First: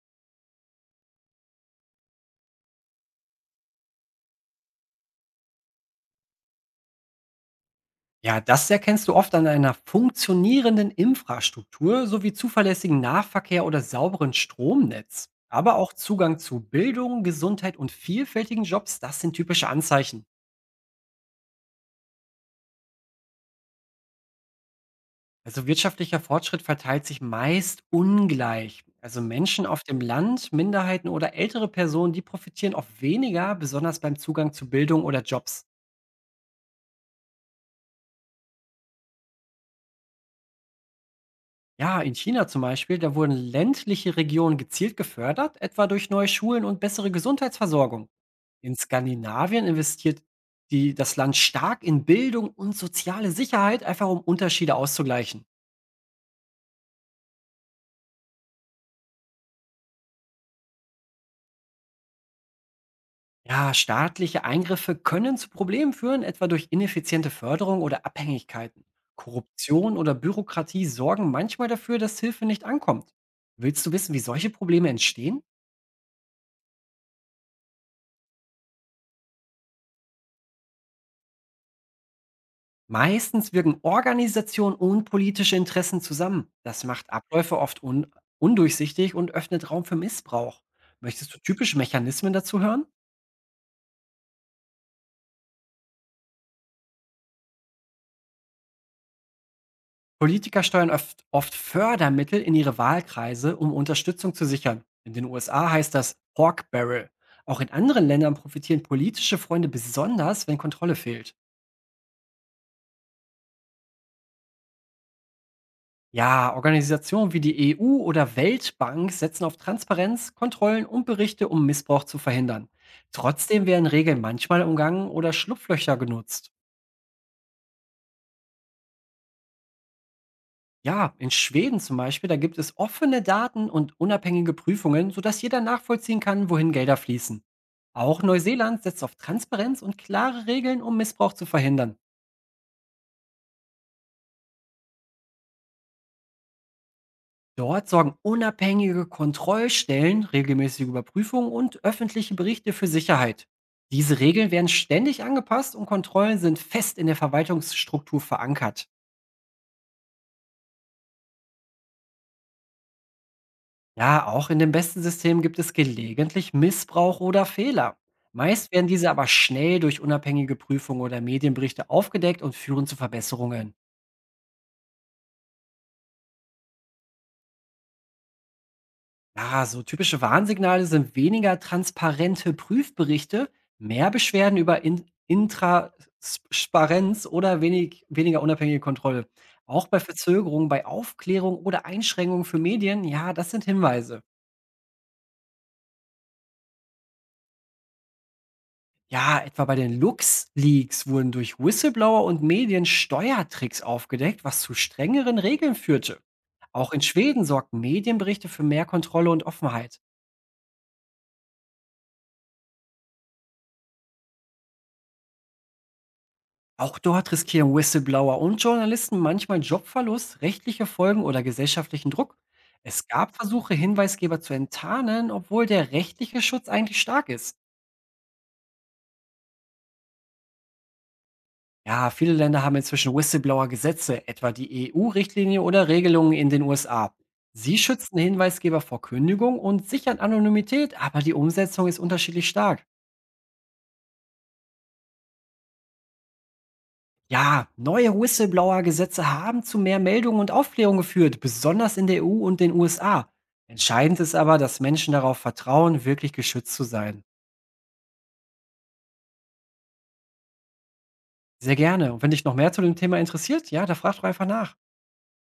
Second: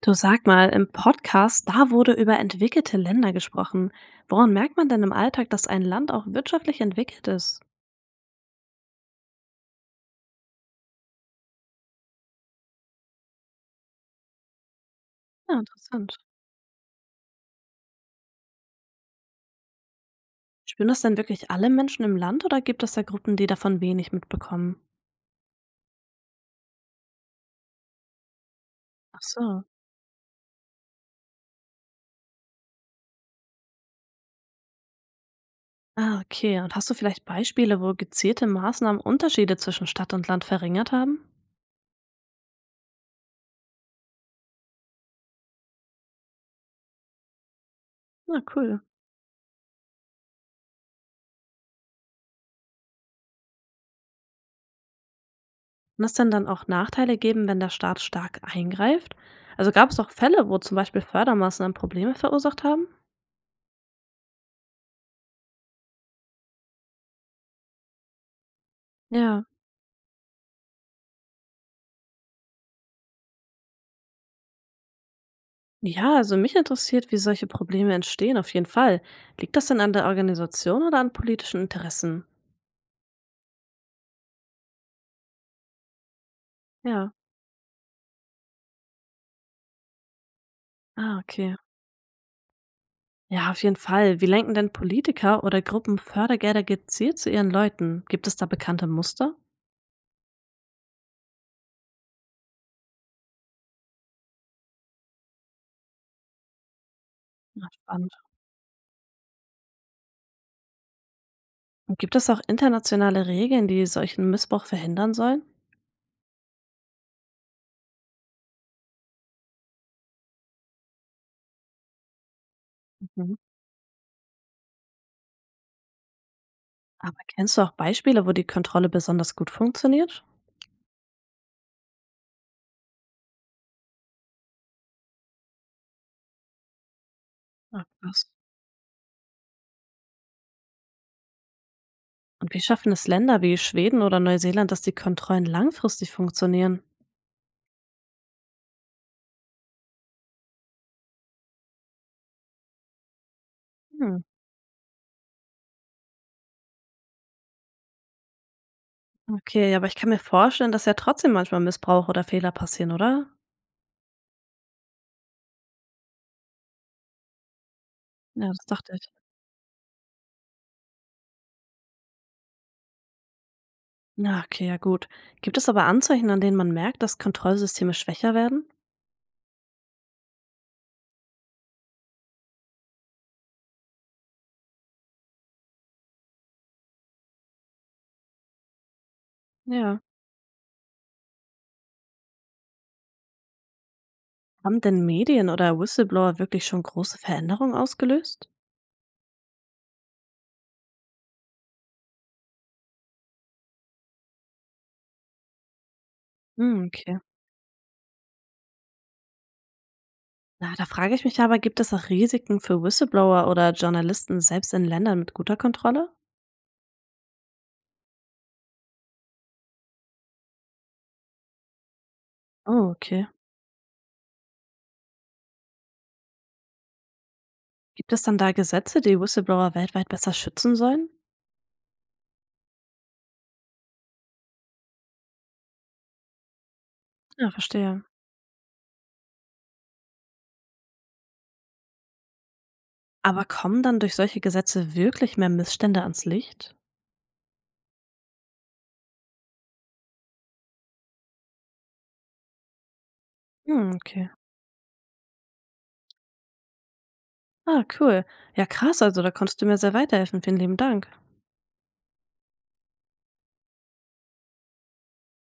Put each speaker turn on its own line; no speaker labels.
Du, sag mal, im Podcast, da wurde über entwickelte Länder gesprochen. Woran merkt man denn im Alltag, dass ein Land auch wirtschaftlich entwickelt ist?
Ja, das erkennst du oft an einer funktionierenden Infrastruktur sowie zuverlässigen Nahverkehr oder sauberen Stromnetz.
Ja,
Aber auch
interessant.
Zugang zu Bildung, Gesundheit und vielfältigen Jobs, das sind typische Anzeichen.
Spüren das denn wirklich alle Menschen im Land oder gibt es da Gruppen, die davon wenig mitbekommen?
Also wirtschaftlicher Fortschritt verteilt sich meist ungleich. Also
Ach so.
Menschen auf dem Land, Minderheiten oder ältere Personen, die profitieren oft weniger, besonders beim Zugang zu Bildung oder Jobs.
Ah, okay. Und hast du vielleicht Beispiele, wo gezielte Maßnahmen Unterschiede zwischen Stadt und Land verringert haben?
Ja, in China zum Beispiel, da wurden ländliche Regionen gezielt gefördert, etwa durch neue Schulen und bessere Gesundheitsversorgung.
Na,
In
cool.
Skandinavien investiert das Land stark in Bildung und soziale Sicherheit, einfach um Unterschiede auszugleichen.
Kann es denn dann auch Nachteile geben, wenn der Staat stark eingreift? Also gab es auch Fälle, wo zum Beispiel Fördermaßnahmen Probleme verursacht haben?
Ja, staatliche Eingriffe können zu Problemen führen, etwa durch ineffiziente Förderung oder Abhängigkeiten.
Ja.
Korruption oder Bürokratie sorgen manchmal dafür, dass Hilfe nicht ankommt. Willst du wissen, wie solche Probleme entstehen?
Ja, also mich interessiert, wie solche Probleme entstehen, auf jeden Fall. Liegt das denn an der Organisation oder an politischen Interessen?
Meistens wirken Organisation und politische Interessen zusammen. Das
Ja.
macht Abläufe oft un undurchsichtig und öffnet Raum für Missbrauch.
Ah,
Möchtest du
okay.
typische Mechanismen dazu hören?
Ja, auf jeden Fall. Wie lenken denn Politiker oder Gruppen Fördergelder gezielt zu ihren Leuten? Gibt es da bekannte Muster?
Politiker steuern oft Fördermittel in ihre Wahlkreise, um Unterstützung zu sichern. In den USA heißt das Pork Barrel. Auch
Na,
in anderen
spannend.
Ländern profitieren politische Freunde besonders, wenn Kontrolle fehlt.
Und gibt es auch internationale Regeln, die solchen Missbrauch verhindern sollen?
Ja, Organisationen wie die EU oder Weltbank setzen auf Transparenz, Kontrollen und Berichte, um Missbrauch zu verhindern.
Mhm.
Trotzdem werden Regeln manchmal umgangen oder Schlupflöcher genutzt.
Aber kennst du auch Beispiele, wo die Kontrolle besonders gut funktioniert?
Ja, in Schweden zum Beispiel, da gibt es offene Daten und unabhängige Prüfungen, sodass jeder nachvollziehen kann, wohin Gelder fließen.
Ach,
Auch
krass.
Neuseeland setzt auf Transparenz und klare Regeln, um Missbrauch zu verhindern.
Und wie schaffen es Länder wie Schweden oder Neuseeland, dass die Kontrollen langfristig funktionieren?
Dort sorgen unabhängige Kontrollstellen, regelmäßige Überprüfungen und öffentliche Berichte für Sicherheit.
Hm.
Diese Regeln werden ständig angepasst und Kontrollen sind fest in der Verwaltungsstruktur verankert.
Okay, aber ich kann mir vorstellen, dass ja trotzdem manchmal Missbrauch oder Fehler passieren, oder?
Ja, auch in dem besten System gibt es gelegentlich Missbrauch oder Fehler.
Ja, das
Meist werden
dachte ich.
diese aber schnell durch unabhängige Prüfungen oder Medienberichte aufgedeckt und führen zu Verbesserungen.
Na, okay, ja gut. Gibt es aber Anzeichen, an denen man merkt, dass Kontrollsysteme schwächer werden?
Ja, so typische Warnsignale sind weniger transparente Prüfberichte, mehr Beschwerden über In Intransparenz oder weniger unabhängige Kontrolle. Auch
Ja.
bei Verzögerungen, bei Aufklärung oder Einschränkungen für Medien, ja, das sind Hinweise.
Haben denn Medien oder Whistleblower wirklich schon große Veränderungen ausgelöst?
Ja, etwa bei den Lux-Leaks wurden durch Whistleblower und Medien Steuertricks aufgedeckt, was zu strengeren Regeln führte.
Hm,
Auch in
okay.
Schweden sorgten Medienberichte für mehr Kontrolle und Offenheit.
Na, da frage ich mich aber, gibt es auch Risiken für Whistleblower oder Journalisten selbst in Ländern mit guter Kontrolle?
Auch dort riskieren Whistleblower und Journalisten manchmal Jobverlust, rechtliche Folgen oder gesellschaftlichen Druck.
Oh,
Es
okay.
gab Versuche, Hinweisgeber zu enttarnen, obwohl der rechtliche Schutz eigentlich stark ist.
Gibt es dann da Gesetze, die Whistleblower weltweit besser schützen sollen?
Ja, viele Länder haben inzwischen Whistleblower-Gesetze, etwa die EU-Richtlinie oder Regelungen in den USA.
Ja,
Sie
verstehe.
schützen Hinweisgeber vor Kündigung und sichern Anonymität, aber die Umsetzung ist unterschiedlich stark.
Aber kommen dann durch solche Gesetze wirklich mehr Missstände ans Licht?
Ja, neue Whistleblower-Gesetze haben zu mehr Meldungen und Aufklärung geführt, besonders in der EU und den USA.
Hm,
Entscheidend
okay.
ist aber, dass Menschen darauf vertrauen, wirklich geschützt zu sein.
Ah, cool. Ja, krass, also da konntest du mir sehr weiterhelfen. Vielen lieben Dank.
Sehr gerne. Und wenn dich noch mehr zu dem Thema interessiert, ja, da frag doch einfach nach.